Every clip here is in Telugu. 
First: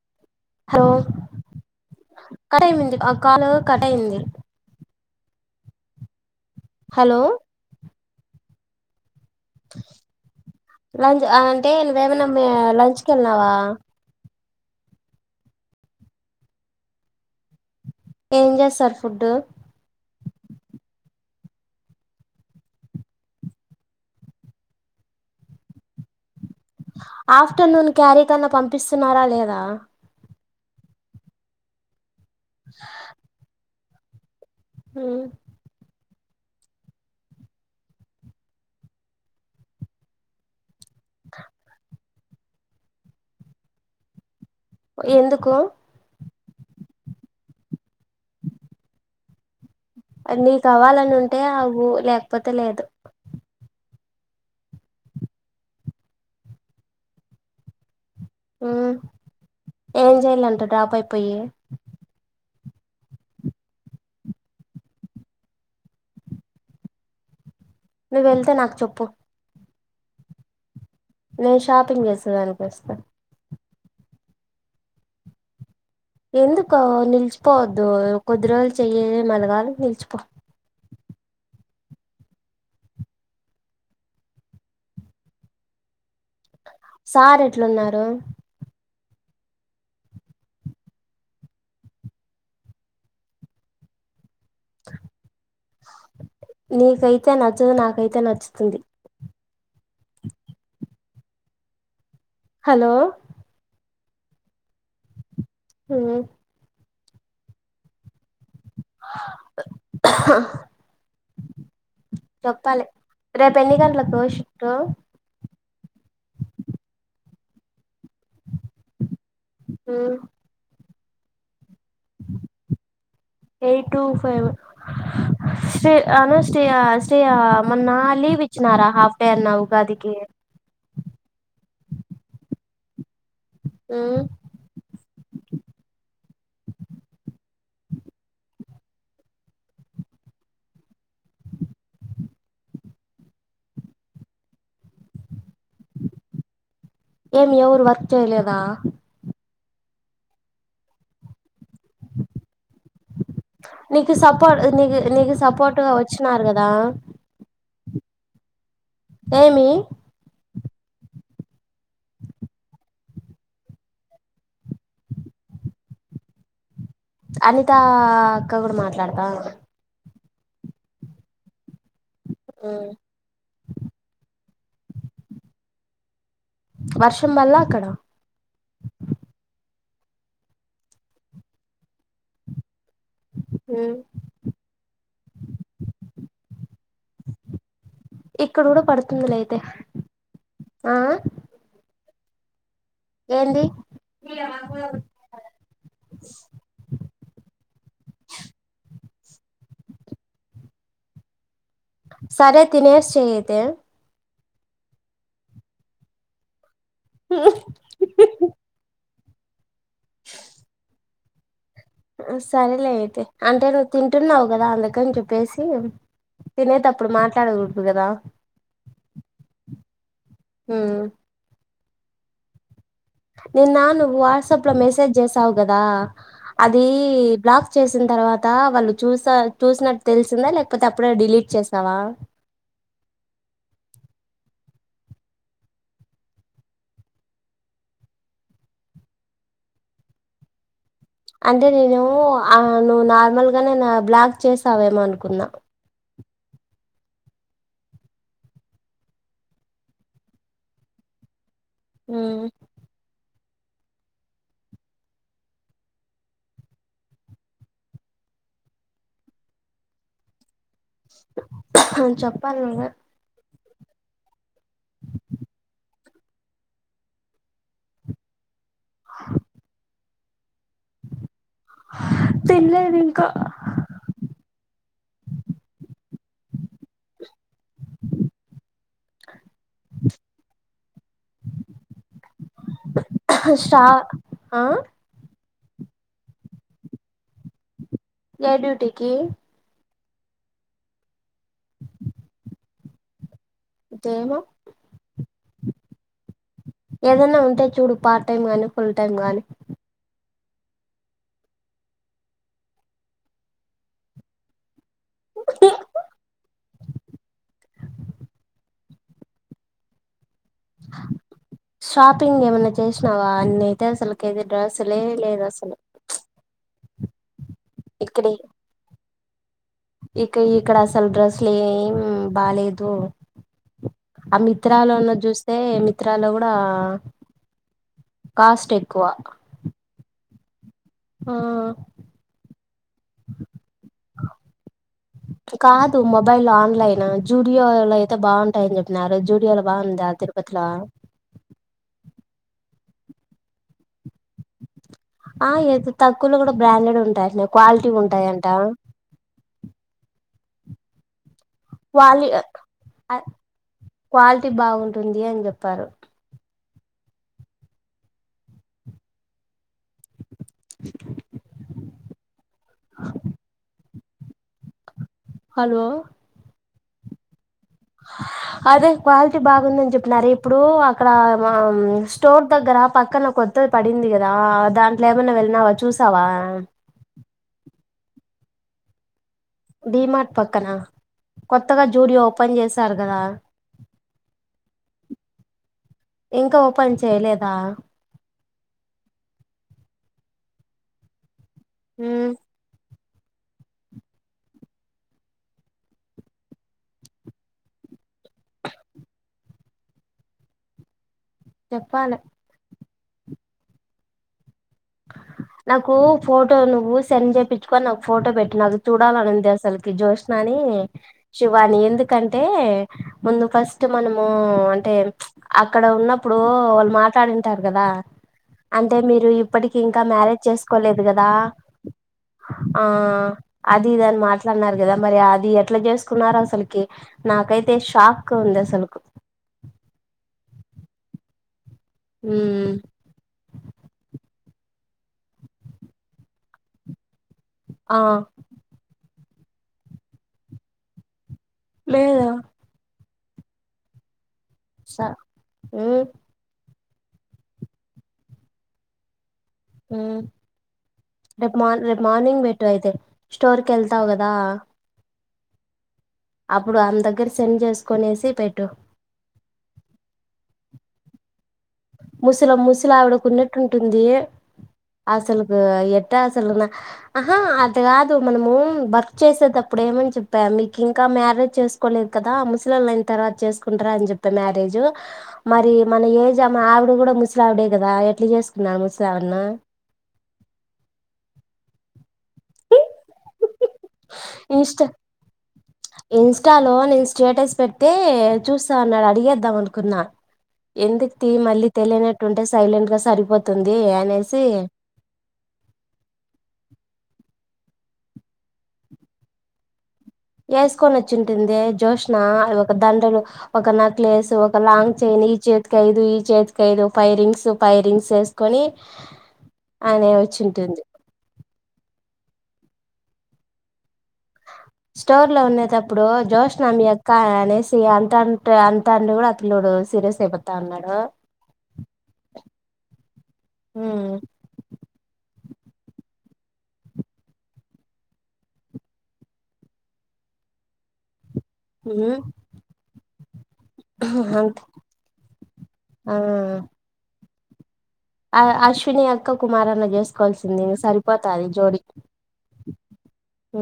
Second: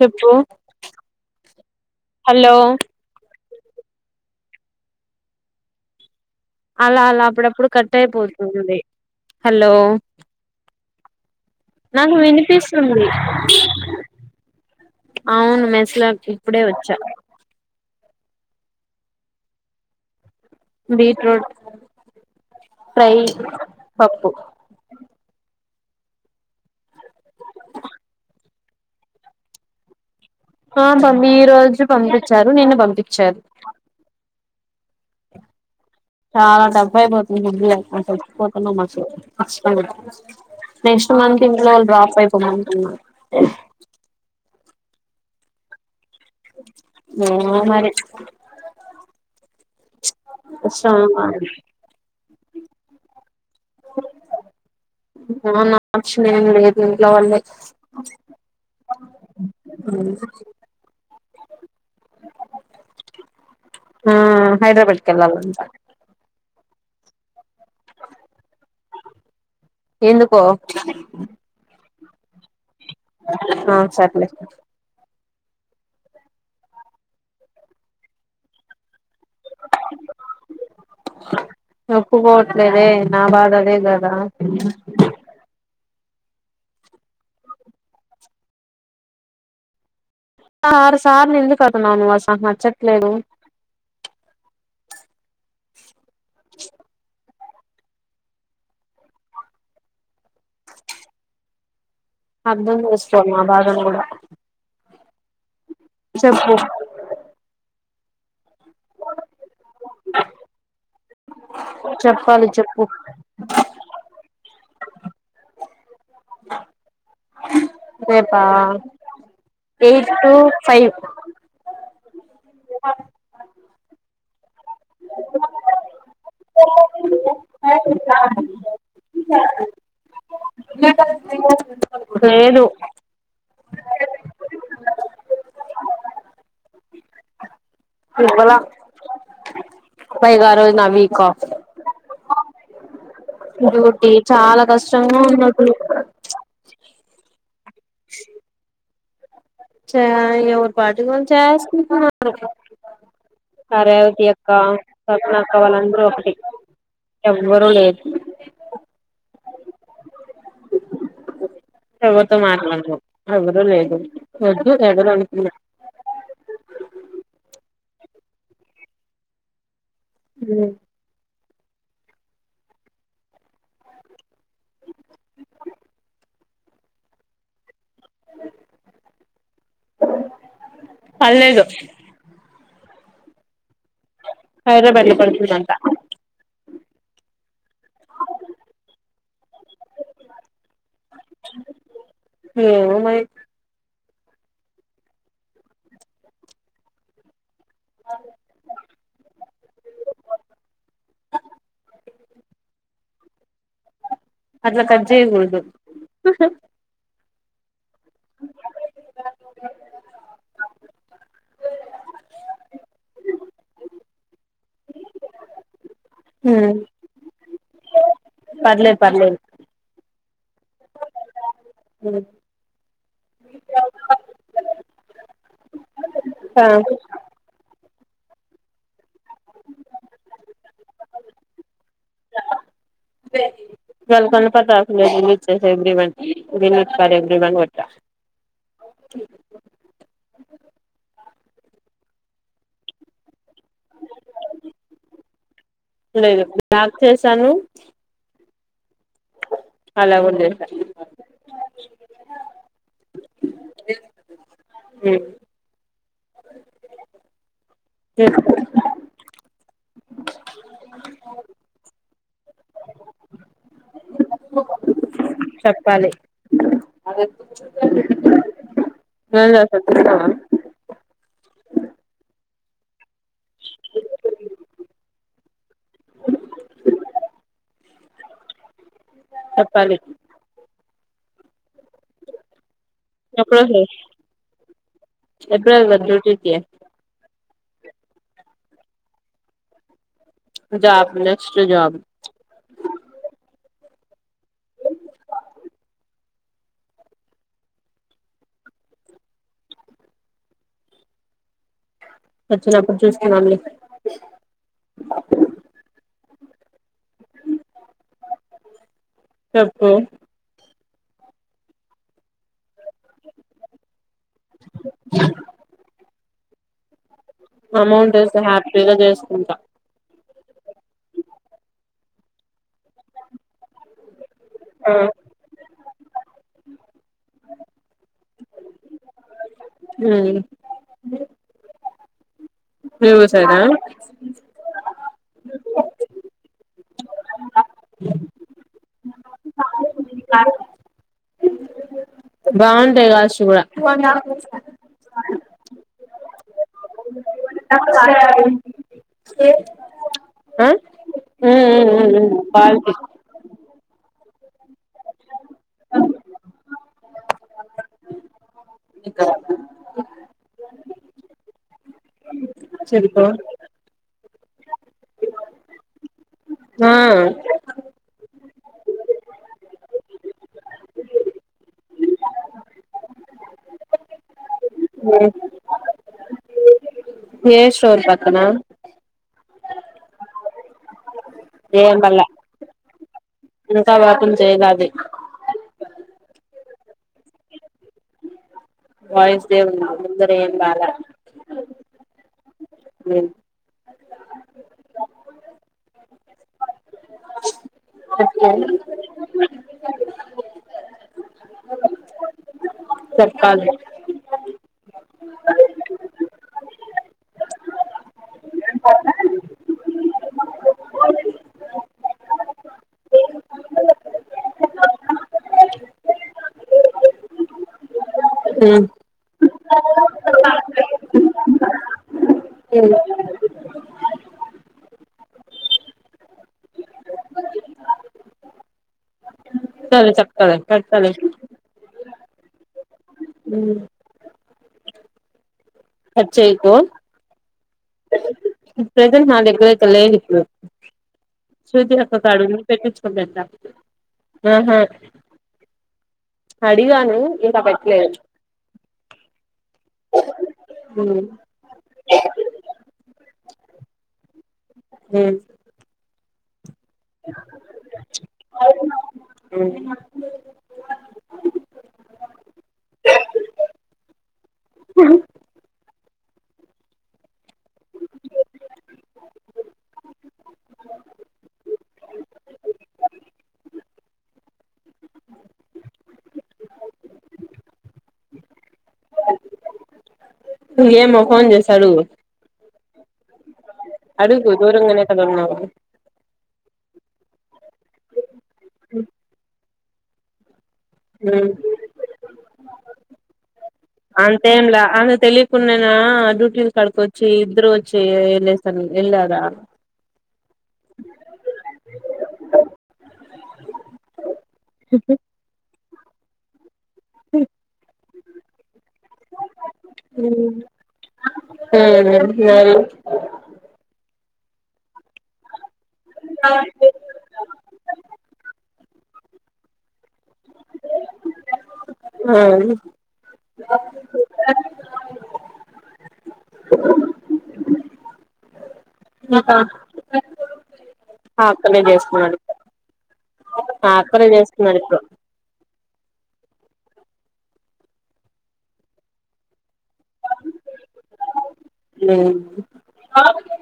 చెప్పు హలో హలో కట్ అయిపోయింది కాల్ కట్ అయింది అలా హలో అలా అప్పుడప్పుడు క ట్ ఐపోతుంది లంచ్ అంటే నాకు వేరే నమ్మి వినిపిస్తుంది లంచ్కి వెళ్ళినావా అవును మెస్లోకి ఇప్పుడే వచ్చా ఏం చేస్తారు ఫుడ్డు బీట్రూట్ ఫ్రై పప్పు ఆఫ్టర్నూన్ క్యారీ కన్న పం ప్పిస్తున్నారా లేదా ఆ పంపి ఈ రోజు పంపి చ్చారు నిన్న పంపిచ్చారు మ్ చాలా డబ్బు అయిపోతుంది మందులకు అసలు [inaudible] నెక్స్ట్ మంత్ ఇంట్లో వాళ్లు డ్రాపై పో మంటున్నారు ఎందుకు ఏమో మరి ఆ నీకు అవాలని ఉంటే అవ్ లేకపో తే లేదు ఆ నా ఇష్టం ఏం లేదు ఇంట్లో వాళ్లే ఆ ఏం చెయాలంట డ్రాప్ అయిపోయి ఆ హైదరాబాద్ కెల్లాలి అంట నువ్వు వెళ్తే నాకు చెప్పు ఎందుకో నేను షాపింగ్ చేసేదానికి వస్తా ఆ సర్లే ఎందుకొ నిలిచిపోవద్దు కొద్ది రోజులు చేయి మళ్ళీ కావాలంటి నిలిచిపో ఒప్పుకోవట్లేదే నా బాధ అదే కదా సార్ ఎట్లున్నారు సార్ ఎందుకు అంటున్నావు నువ్వు అసల్ నచ్చట్లేదు [inaudible] నీకై అయితే నచ్చదు నాకైతే నచ్చుతుంది అర్థం హలో చేస్కో మా బాధని కుడా [inaudible] చెప్పు అ ఛహ చెప్పాలి చెప్పు ట రేపా page two five A two five స్త్రీ అను స్త్రీ మొన్న లీవ్ ఇచ్చినారా హాఫ్ డే అన్నా ఉగాదికి లేదు ఉమ్ ఇవ్వళ పైగ ఆ రోజు నా వీక్ ఆఫ్ డ్యూటి చాలా కష్టంగా ఉన్నట్టు ఏమి ఎవరు వర్క్ చేయలేద చ ఏవరి పాటికి చేస్ ఆ నీకు రేవతి అక్క సపోర్ట్ నీకు సప్న నీకు అక్క సపోర్ట్ గా వాళ్ళందరూ ఒకటి వచ్చినారు కదా ఎవ్వరు లేదు ఏమీ ఎవరితో మాట్లాడను ఎవ్వరు లేదు వద్దు ఎవరు అనుకున్నా అని తా అక్క కూడా మాట్లాడద రు ఉమ్ వర్షం బల్ల అక్కడ పడ్లేదు హుమ్ హైడ్రబాద్ లో పడుతుదంట ఇక్కడ కూడా పడుతుందిలే అయితే ఆ ఏమో మరి ఏండి మీరల అనుకున్నారు అ సరే తినేసి చేయి అయితే అట్ల కట్ చేయకూడదు ఊహ్ హ్ ష్ ఉమ్ సరేలే అయితే అంటే నువ్వు తింటున్నావు కదా అందుకని చెప్పేసి తినేతప్పుడు మాట్ ఉండకూడదుకదా పర్లేద్ పర్లేద్ హుమ్ నిన్నా నువ్వు వాట్సాప్ లో మెసేజ్ చేసావు కదా అదీ బ్లాక్ ఇచ్చేసిన్ తర్వాత వాళ్ళు చూసా చూసినట్టు తెలిసిందా లేకపోతే అప్పుడే డిలీట్ చేశావ గోళ్ కొ ప వి ఎవ్రి వన్ ఎవ్రివన్ కోట్ట అంటే నేను ఆ నువ్వు నార్మల్గా నేను బ్లాక్ చేసావేమో అనుకున్నా లాక్ చేసాను అలా ఉంజేశా ఊ ఉ చెప్పాలి నువ్వే చప్పాలి ఏం చేస్తావ్ తిన్నావా తినలేదు ఇంకా చెప్పాలి ష్రా ఆ ఎప్పుడెళ్తారు డ్యూటీ కి ఏ డ్యూటీకి జబ్ నెక్స్ట్ జాబ్ దేమో ఏదైనా ఉంటే చూడు పార్ట్ టైం గానీ ఫుల్ టైం గానీ వచ్చినప్పుడు చూస్తున్నాన్ లే చెప్పు స్వాప్ పింగ్ ఏమన్నా చేసినావా అన్ని అయితే అసలుకి ఏది డ్రస్లే లేదు అసలు అమౌంట్ ఇక్కడి వస్తే హ్యాపీగా చేస్ ఉంటా ఇక ఇక్కడ అసలు డ్రస్సులు ఏం బాలేదు ఆ మిత్రాలో అన్నా చూస్తే మి త్రాలో కూడా కాస్ట్ ఎక్కువ ఊ ఆ మీ ఊరు సయిడా కాదు మొబైల్ ఆన్లైన్ జూడియోలు అయితే బాగుంటాయని చెప్పినారు. జూడియోలు బాగుందా తిరుపతిల బావుంటాయి కాశ్ కూడా ఆ ఇత్ తక్కువలో కూడా బ్రాండెడ్ వి ఉంటయ్ సరే మరి [unintelligible] ఆ ఉమ్ మ్ క్వాలి మ్మ్ క్వాల్టీ క్వాలిటీ బాగుంటుంది అని చెప్పారు. ఇంకా [unintelligible] సరిపా హలో హ అదే క్వాలిటీ బాగుందని చెప్పినారే ఇప్పుడు అక్కడ ఆ స్టోర్ దగ్గర పక్కన కొత్తది పడింది కదా దాంట్లో ఏమైనా వెళ్ళినావా చూసావా ఏ షోర్ పక్కన డిమార్ట్ పక్కనా కొత్తగా ఏం జూడియో బల్లా ఓపెన్ చేస్ సర్గద ఇంకా ఓపెన్ చేయలే అది ఇంకా ఓపెన్ చేయలేదా వయిస్ దేవున్నా ముందర ఏం బాలే ఉ ఉ అకే చెప్పాలే సర్కాలది నాకు ఫోటో నువ్వు సెండ్ చేపించుకొని నాకు ఫోటో పెట్టి నా అది చూడాలనింది అసలుకి జ్యోష్నా ని శివాని ఎందుకంటే ముందు ఫస్ట్ మనము అంటే అక్కడ ఉన్నప్పుడు వాళ్ళు మాట్లాడింటారు కదా ఉమ్ అంటే మీరు ఇ ఇప్పటికి ఇంకా మ్యారేజ్ చేసుకోలేదు కదా ఆ అది ఇది అని మాట్లాడినారు కదా మరి అది ఎట్లా చేసుకున్నారో అసలుకి నాకైతే షాక్ ఉంది అసలుకు సరే చెప్తాలే పెడతాలే ఉ ఉ కట్ చేయకు ఆ ప్రెసెంట్ నా దగ్గర అయితే లేదు ఇప్పుడు శృతి అక్కతో లేదు అడుగు పెట్టిచ్చు గడ్డ స ఉ అడిగాను ఇంకా పెట్టలేదు ఉ రేపు మార్ రేపు మార్నింగ్ పెట్టు అయితే స్టోర్ కి వెళ్తావు కదా ఉ ఇప్పుడు ఆమె దగ్గర సెండ్ చేసుకునేసి పెట్టు ముసల ముసలావిడకున్నట్టు ఉంటుంది అసలుకు ఎట్ట అసలు ఆ అట్ల కాదు మనము వర్క్ చేసేటప్పుడు ఏమని చెప్పా మీకు ఇంకా మ్యారేజ్ చేసుకోలేదు కదా ముసలళ్లు అయిన తర్వాత చేసుకుంటారా అని చెప్పి మ్యారేజ్ మరి మన ఏజ్ అప్ మా ఆవిడ కూడా ముసలావిడే కదా ఎట్లా చేసుకున్నా ముసలావిడను ఏమో ఫోన్ చేసి అడుగు అడుగు ఇన్స్టా దూరంగానే కదన్నా ఇన్స్టాలో నేను స్టేటస్ పెడితే చూస్తా అన్నాడు అడిగేద్దాం అనుకున్నా ఎందుకు తీ ఉ మళ్ళీ తెలియనట్టుంటే సైలెంట్ గా సరిపోతుంది అనేసి అంతేంలా అంత తెలియకున్నానా డ్యూటీ కడుకి వచ్చి ఇద్దరూ వచ్చి ఎళ సన్ ఎల్లాద వేసుకొని వచ్చింటుంది జ్యోష్నా ఒక దండలు ఒక నెక్లెస్ ఒక లాంగ్ చైన్ ఈ చేతికిఐదు దు ఈ చేతికి ఐదు ఫైరింగ్స్ ఫైరింగ్స్ వేసుకొని అనే వచ్చింటుంది మ స్టోర్ లో ఉన్నేతప్ ప్పుడు జోష్ మి అక్క అనేసి అంటంటే ఆన్ డ్రి కూడా అట్లుండు సిరియస్ అయిపోతా ఉన్నాడు హా అా ఆక్కనే చేసుకున్నాడు ఆ అక్కనే చేసుకున్నాడు ఇప్పుడు ఆ అశ్విని అక్క కుమారన్న చేసుకోవాల్సింది సరిపోతాది జోడీ హు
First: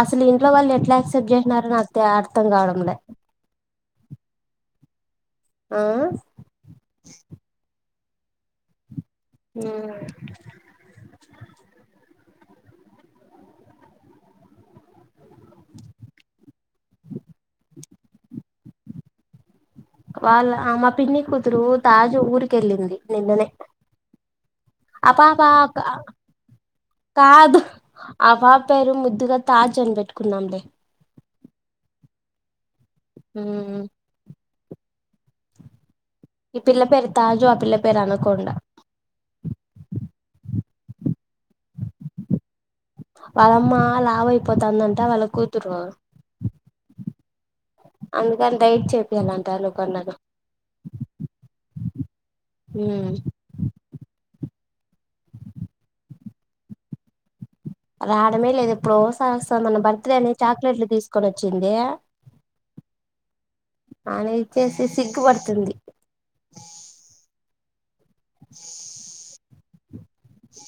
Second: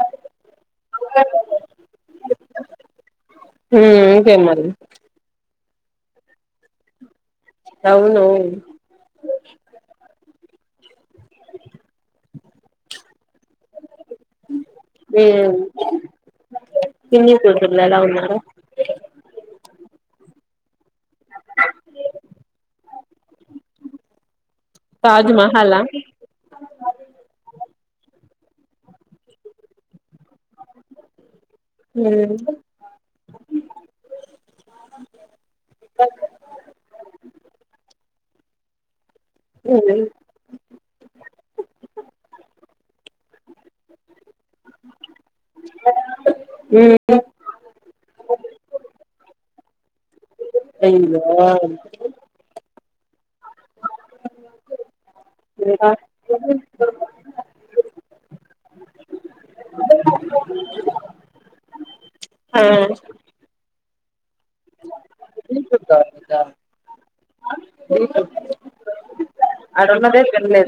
అసలు ఇంట్లో వాళ్ళు ఎట్లా యాక్సెప్ట్ చేసినారో నాకు అర్థం కావడంలే హు ఇంకేంది మరి హా అవును ఆ హు పిన్ని కూతుర్లు ఎలా ఉన్నారు వాళ్ళ ఆమ పిన్ని కూతురు తాజు ఊరికె వెళ్ళింది నిన్ననే అ తాజ్ పాపా మహలా కాదు ఆ పాపా పేరు ముద్దుగా తాజ్ అని పెెట్టుకున్నాంలే హు ఈ పిల్ల పేరు తాజు ఆ పిల్ల పేరు అనకొండ అవు వాళ్ళమ్మ లావు అయిపోతుందంట వాళ్ళ కూతురు అందుకని ైట్ చెపియాలంటా అయ్యో ఉమ్ ఇంకా రావడమే లేదు ఇప్పుడో ఓసారి వస్తది మన బర్త్డే అని చాక్లెట్లు తీసుకొని వచ్చింది అ చేసి సిగ్గు పడుతుంది నన్నదే పలే